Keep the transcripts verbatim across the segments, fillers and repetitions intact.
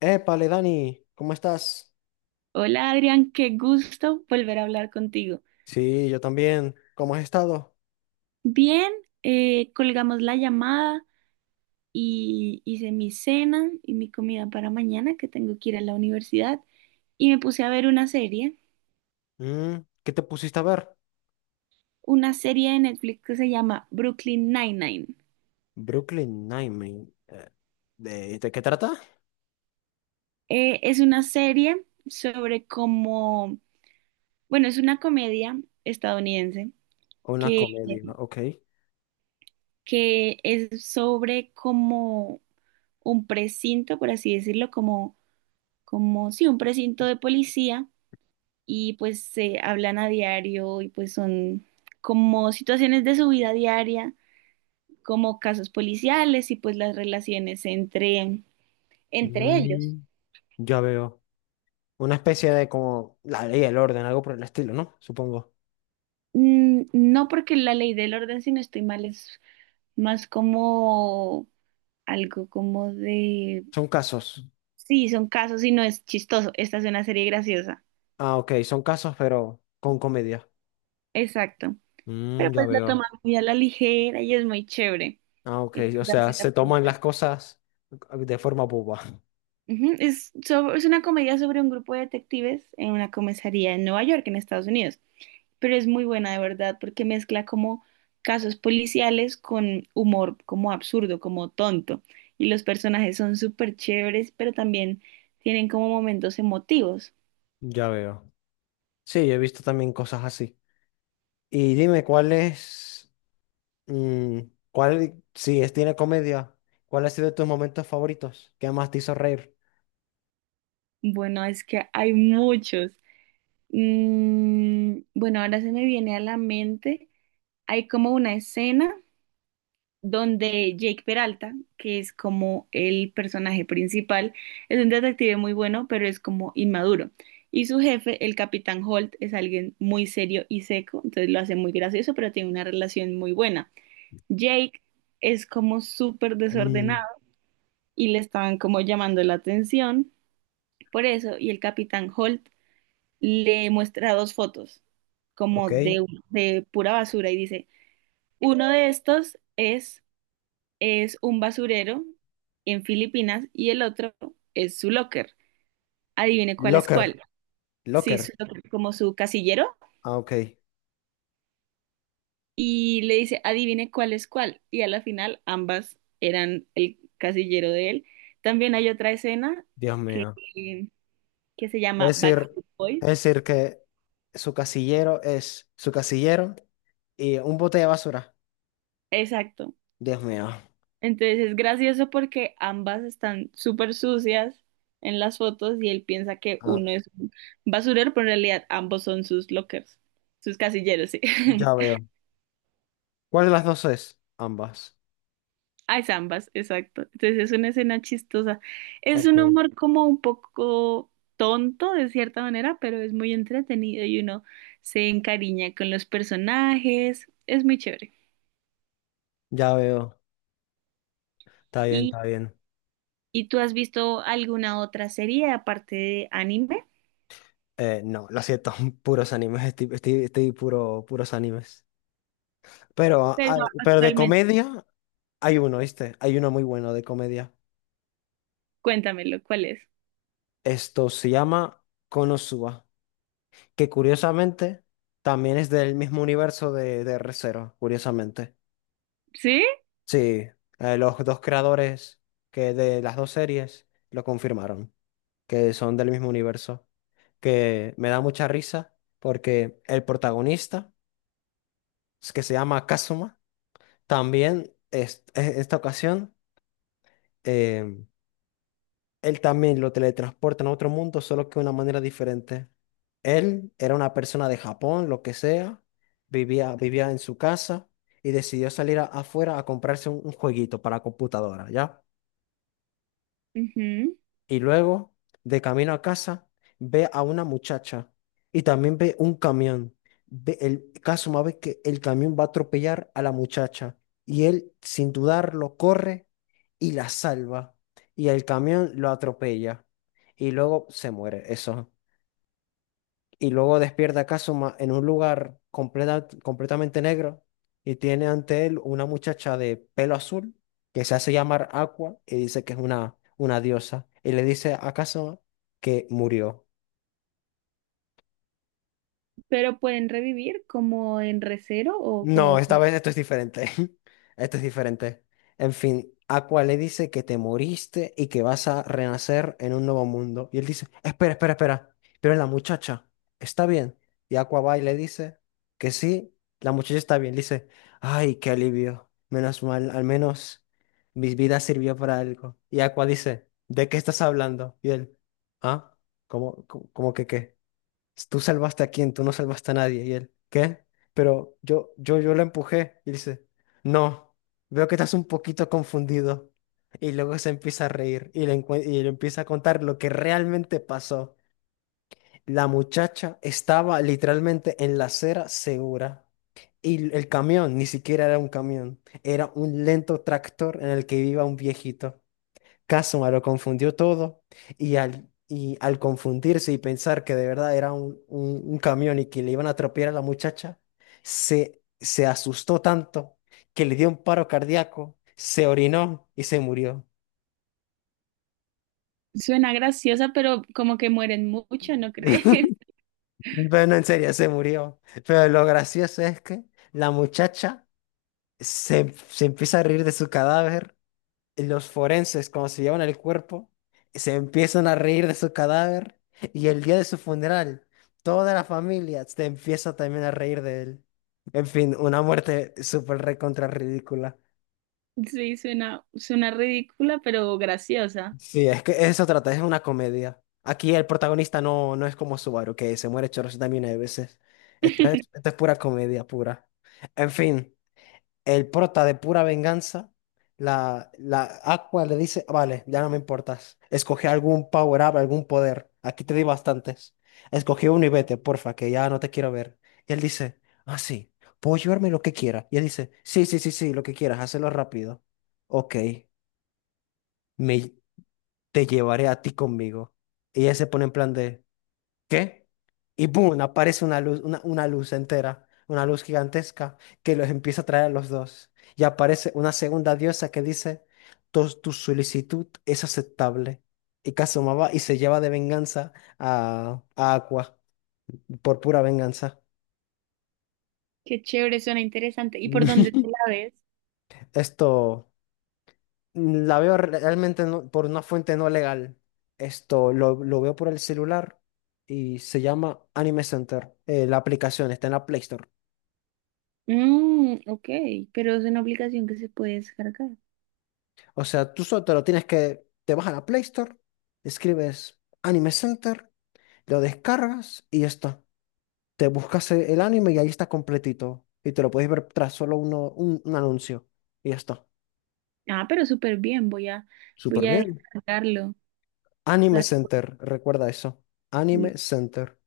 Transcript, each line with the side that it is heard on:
left: Épale, Dani, ¿cómo estás?
right: Hola Adrián, qué gusto volver a hablar contigo.
left: Sí, yo también. ¿Cómo has estado?
right: Bien, eh, colgamos la llamada y hice mi cena y mi comida para mañana, que tengo que ir a la universidad, y me puse a ver una serie,
left: Mm, ¿qué te pusiste a ver?
right: una serie de Netflix que se llama Brooklyn Nine-Nine.
left: Brooklyn Nine-Nine. Eh, ¿De, de qué trata?
right: Eh, es una serie sobre cómo, bueno, es una comedia estadounidense
left: Una
right: que,
left: comedia, ok.
right: que es sobre como un precinto, por así decirlo, como, como, sí, un precinto de policía y pues se hablan a diario y pues son como situaciones de su vida diaria, como casos policiales y pues las relaciones entre, entre ellos.
left: Mm, ya veo. Una especie de como la ley y el orden, algo por el estilo, ¿no? Supongo.
right: Mm, no, porque la ley del orden, si no estoy mal, es más como algo como de,
left: Son casos.
right: sí, son casos y no es chistoso, esta es una serie graciosa,
left: Ah, ok, son casos, pero con comedia.
right: exacto. Pero
left: Mm, ya
right: pues la toman
left: veo.
right: muy a la ligera y es muy chévere.
left: Ah, ok,
right: La
left: o
right: verdad,
left: sea,
right: sí la
left: se
right: puedo.
left: toman las cosas de forma boba.
right: Ujú. Es, sobre- es una comedia sobre un grupo de detectives en una comisaría en Nueva York, en Estados Unidos, pero es muy buena de verdad porque mezcla como casos policiales con humor como absurdo, como tonto, y los personajes son súper chéveres, pero también tienen como momentos emotivos.
left: Ya veo. Sí, he visto también cosas así. Y dime, ¿cuál es, mm, cuál, si es, tiene comedia, cuál ha sido tus momentos favoritos? ¿Qué más te hizo reír?
right: Bueno, es que hay muchos. Mm, bueno, ahora se me viene a la mente, hay como una escena donde Jake Peralta, que es como el personaje principal, es un detective muy bueno, pero es como inmaduro. Y su jefe, el Capitán Holt, es alguien muy serio y seco, entonces lo hace muy gracioso, pero tiene una relación muy buena. Jake es como súper
left: Mm,
right: desordenado y le estaban como llamando la atención por eso, y el Capitán Holt le muestra dos fotos como
left: ok.
right: de, de pura basura y dice, uno de estos es es un basurero en Filipinas y el otro es su locker. Adivine cuál es
left: Locker,
right: cuál. Sí, su
left: locker.
right: locker, como su casillero.
left: Ah, ok.
right: Y le dice, adivine cuál es cuál. Y a la final ambas eran el casillero de él. También hay otra escena
left: Dios
right: que,
left: mío.
right: que se
left: Es
right: llama
left: decir,
right: Backstreet Boys.
left: es decir que su casillero es su casillero y un bote de basura.
right: Exacto.
left: Dios mío.
right: Entonces es gracioso porque ambas están súper sucias en las fotos y él piensa que uno
left: Ah,
right: es un basurero, pero en realidad ambos son sus lockers, sus casilleros, sí.
left: ya veo. ¿Cuál de las dos es? Ambas.
right: Ah, es ambas, exacto. Entonces es una escena chistosa. Es
left: Ok.
right: un humor como un poco tonto de cierta manera, pero es muy entretenido y uno se encariña con los personajes. Es muy chévere.
left: Ya veo. Está bien,
right: ¿Y,
left: está bien.
right: y tú has visto alguna otra serie aparte de anime?
left: Eh, no, lo siento, puros animes, estoy, estoy, estoy puro, puros animes. Pero,
right: Pero
left: ah, pero de
right: actualmente.
left: comedia hay uno, ¿viste? Hay uno muy bueno de comedia.
right: Cuéntamelo, ¿cuál es?
left: Esto se llama Konosuba, que curiosamente también es del mismo universo de, de Re:Zero, curiosamente.
right: ¿Sí?
left: Sí, eh, los dos creadores que de las dos series lo confirmaron, que son del mismo universo, que me da mucha risa porque el protagonista, que se llama Kazuma, también es, en esta ocasión, em, él también lo teletransportan a otro mundo, solo que de una manera diferente. Él era una persona de Japón, lo que sea, vivía, vivía en su casa y decidió salir a- afuera a comprarse un, un jueguito para computadora, ¿ya?
right: Ujú.
left: Y luego, de camino a casa, ve a una muchacha y también ve un camión. Ve el caso más ve que el camión va a atropellar a la muchacha y él, sin dudarlo, corre y la salva. Y el camión lo atropella y luego se muere. Eso, y luego despierta a Kazuma en un lugar completa- completamente negro, y tiene ante él una muchacha de pelo azul que se hace llamar Aqua y dice que es una, una diosa y le dice a Kazuma que murió.
right: Pero pueden revivir como en recero o
left: No,
right: como...
left: esta vez esto es diferente. Esto es diferente. En fin, Aqua le dice que te moriste y que vas a renacer en un nuevo mundo. Y él dice, espera, espera, espera. Pero la muchacha está bien. Y Aqua va y le dice que sí, la muchacha está bien. Le dice, ay, qué alivio. Menos mal, al menos mi vida sirvió para algo. Y Aqua dice, ¿de qué estás hablando? Y él, ¿ah? ¿Cómo, cómo, cómo que qué? Tú salvaste a quién, tú no salvaste a nadie. Y él, ¿qué? Pero yo, yo, yo la empujé. Y dice, no, veo que estás un poquito confundido. Y luego se empieza a reír y le, encue- y le empieza a contar lo que realmente pasó. La muchacha estaba literalmente en la acera segura. Y el camión ni siquiera era un camión, era un lento tractor en el que iba un viejito. Kazuma lo confundió todo y al, y al confundirse y pensar que de verdad era un, un, un camión y que le iban a atropellar a la muchacha, se, se asustó tanto que le dio un paro cardíaco, se orinó y se murió.
right: Suena graciosa, pero como que mueren mucho, ¿no crees?
left: Bueno, en serio, se murió. Pero lo gracioso es que la muchacha se, se empieza a reír de su cadáver, los forenses, cuando se llevan el cuerpo, se empiezan a reír de su cadáver, y el día de su funeral, toda la familia se empieza también a reír de él. En fin, una muerte súper recontra ridícula.
right: Sí, suena, suena ridícula, pero graciosa.
left: Sí, es que eso trata, es una comedia. Aquí el protagonista no, no es como Subaru, que se muere chorros también de veces. Esto es, esto es pura comedia, pura. En fin. El prota de pura venganza, la, la Aqua le dice, vale, ya no me importas. Escoge algún power up, algún poder. Aquí te di bastantes. Escogí uno y vete, porfa, que ya no te quiero ver. Y él dice, ah, sí, puedo llevarme lo que quiera. Y él dice, sí, sí, sí, sí, lo que quieras, hazlo rápido. Ok, me, te llevaré a ti conmigo. Y ella se pone en plan de... ¿qué? Y ¡boom! Aparece una luz, una, una luz entera, una luz gigantesca que los empieza a traer a los dos. Y aparece una segunda diosa que dice, tu, tu solicitud es aceptable. Y Kazuma va y se lleva de venganza a, a Aqua, por pura venganza.
right: Qué chévere, suena interesante. ¿Y por dónde te la ves?
left: Esto, mm, la veo re- realmente no- por una fuente no legal. Esto lo, lo veo por el celular y se llama Anime Center. Eh, la aplicación está en la Play Store.
right: Mm, ok, pero es una aplicación que se puede descargar.
left: O sea, tú solo te lo tienes que, te vas a la Play Store, escribes Anime Center, lo descargas y ya está. Te buscas e- el anime y ahí está completito. Y te lo puedes ver tras solo uno, un, un anuncio. Y ya está.
right: Ah, pero súper bien, voy a,
left: Súper
right: voy a
left: bien.
right: descargarlo
left: Anime
right: para...
left: Center, recuerda eso. Anime Center.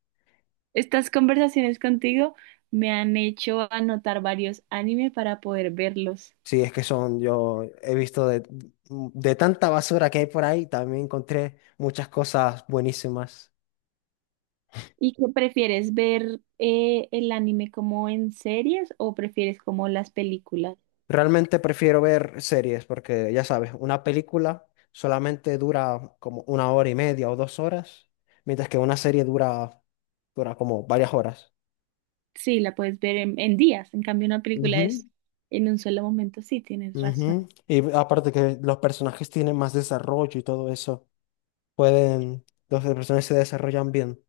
right: Estas conversaciones contigo me han hecho anotar varios anime para poder verlos.
left: Sí, es que son, yo he visto de, de tanta basura que hay por ahí, también encontré muchas cosas buenísimas.
right: ¿Y qué prefieres ver, eh, el anime como en series o prefieres como las películas?
left: Realmente prefiero ver series porque, ya sabes, una película solamente dura como una hora y media o dos horas, mientras que una serie dura, dura como varias horas.
right: Sí, la puedes ver en, en días. En cambio, una película
left: Ujú,
right: es en un solo momento. Sí, tienes razón.
left: ujú. Y aparte que los personajes tienen más desarrollo y todo eso, pueden, los personajes se desarrollan bien.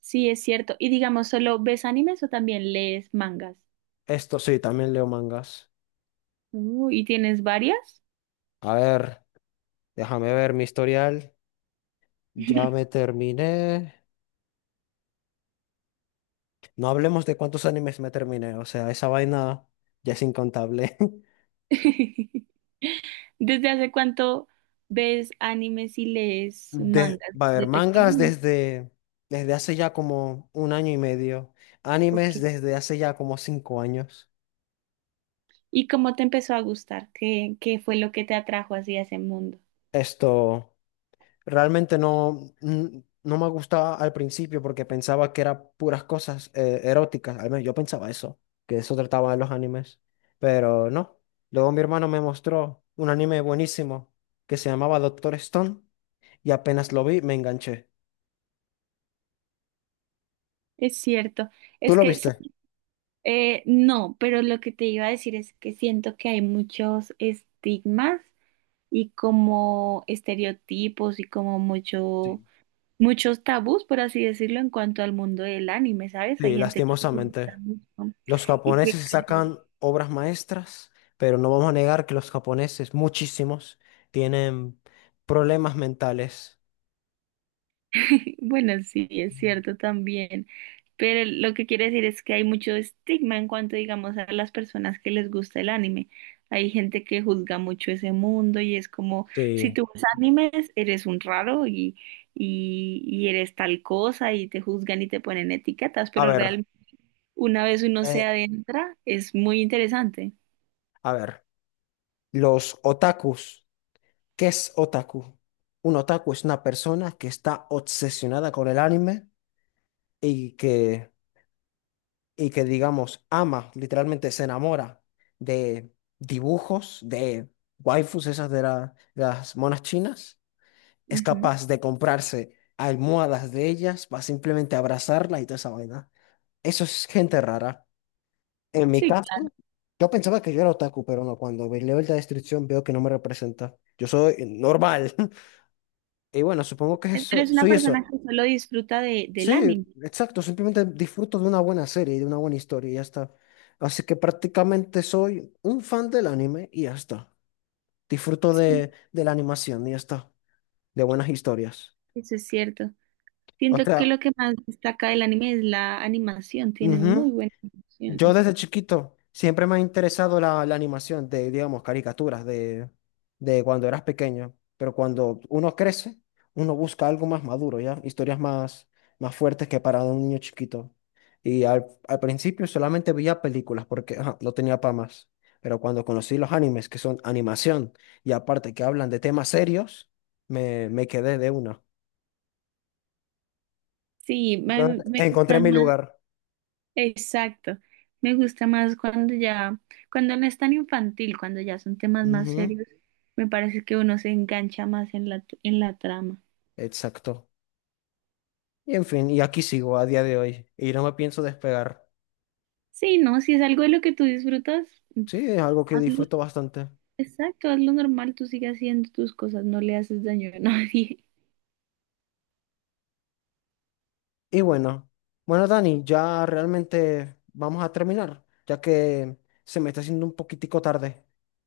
right: Sí, es cierto. Y digamos, ¿solo ves animes o también lees mangas?
left: Esto sí, también leo mangas.
right: Uh, ¿y tienes varias?
left: A ver, déjame ver mi historial. Ya me terminé. No hablemos de cuántos animes me terminé, o sea, esa vaina ya es incontable.
right: ¿Desde hace cuánto ves animes y lees
left: De,
right: mangas?
left: va a haber
right: ¿De
left: mangas
right: pequeño?
left: desde, desde hace ya como un año y medio, animes
right: Ok.
left: desde hace ya como cinco años.
right: ¿Y cómo te empezó a gustar? ¿Qué, qué fue lo que te atrajo hacia ese mundo?
left: Esto realmente no, n- no me gustaba al principio porque pensaba que eran puras cosas eh, eróticas, al menos yo pensaba eso, que eso trataba de los animes, pero no. Luego mi hermano me mostró un anime buenísimo que se llamaba Doctor Stone y apenas lo vi me enganché.
right: Es cierto,
left: ¿Tú
right: es
left: lo
right: que sa-
left: viste?
right: eh, no, pero lo que te iba a decir es que siento que hay muchos estigmas y como estereotipos y como mucho,
left: Sí.
right: muchos tabús, por así decirlo, en cuanto al mundo del anime, ¿sabes? Hay
left: Sí,
right: gente que le gusta
left: lastimosamente.
right: mucho
left: Los
right: y que
left: japoneses
right: cree...
left: sacan obras maestras, pero no vamos a negar que los japoneses, muchísimos, tienen problemas mentales.
right: Sí, bueno, sí, es cierto también, pero lo que quiere decir es que hay mucho estigma en cuanto, digamos, a las personas que les gusta el anime. Hay gente que juzga mucho ese mundo y es como, si
left: Sí.
right: tú ves animes, eres un raro y, y, y eres tal cosa y te juzgan y te ponen etiquetas,
left: A
right: pero
left: ver,
right: realmente una vez uno se
left: eh,
right: adentra, es muy interesante.
left: a ver, los otakus, ¿qué es otaku? Un otaku es una persona que está obsesionada con el anime y que, y que digamos, ama, literalmente se enamora de dibujos, de waifus, esas de la- las monas chinas, es
right: Ujú.
left: capaz de comprarse almohadas de ellas para simplemente abrazarla y toda esa vaina. Eso es gente rara. En mi
right: Sí,
left: caso,
right: claro.
left: yo pensaba que yo era otaku, pero no, cuando ve- leo la descripción veo que no me representa. Yo soy normal. Y bueno, supongo que eso,
right: Eres una
left: soy
right: persona
left: eso.
right: que solo disfruta de, del
left: Sí,
right: anime.
left: exacto, simplemente disfruto de una buena serie y de una buena historia y ya está. Así que prácticamente soy un fan del anime y ya está. Disfruto
right: Sí,
left: de, de la animación y ya está. De buenas historias.
right: eso es cierto.
left: O
right: Siento que
left: sea,
right: lo que más destaca del anime es la animación, tienen muy
left: ujú,
right: buena
left: yo
right: animación.
left: desde chiquito siempre me ha interesado la, la animación de, digamos, caricaturas de, de cuando eras pequeño, pero cuando uno crece, uno busca algo más maduro, ¿ya? Historias más, más fuertes que para un niño chiquito. Y al, al principio solamente veía películas porque ajá, no tenía para más, pero cuando conocí los animes, que son animación, y aparte que hablan de temas serios, me, me quedé de una.
right: Sí,
left: Yo
right: me, me
left: encontré
right: gustan
left: mi
right: más,
left: lugar.
right: exacto, me gusta más cuando ya, cuando no es tan infantil, cuando ya son temas más
left: Ujú,
right: serios, me parece que uno se engancha más en la, en la trama.
left: exacto. Y en fin, y aquí sigo a día de hoy y no me pienso despegar.
right: Sí, no, si es algo de lo que tú disfrutas,
left: Sí, es algo que
right: hazlo,
left: disfruto bastante.
right: exacto, hazlo normal, tú sigues haciendo tus cosas, no le haces daño a nadie.
left: Y bueno, bueno, Dani, ya realmente vamos a terminar, ya que se me está haciendo un poquitico tarde.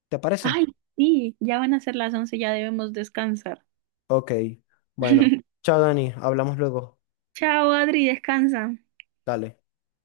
left: ¿Te parece?
right: Ay, sí, ya van a ser las once, ya debemos descansar.
left: Ok, bueno, chao Dani, hablamos luego.
right: Chao, Adri, descansa.
left: Dale.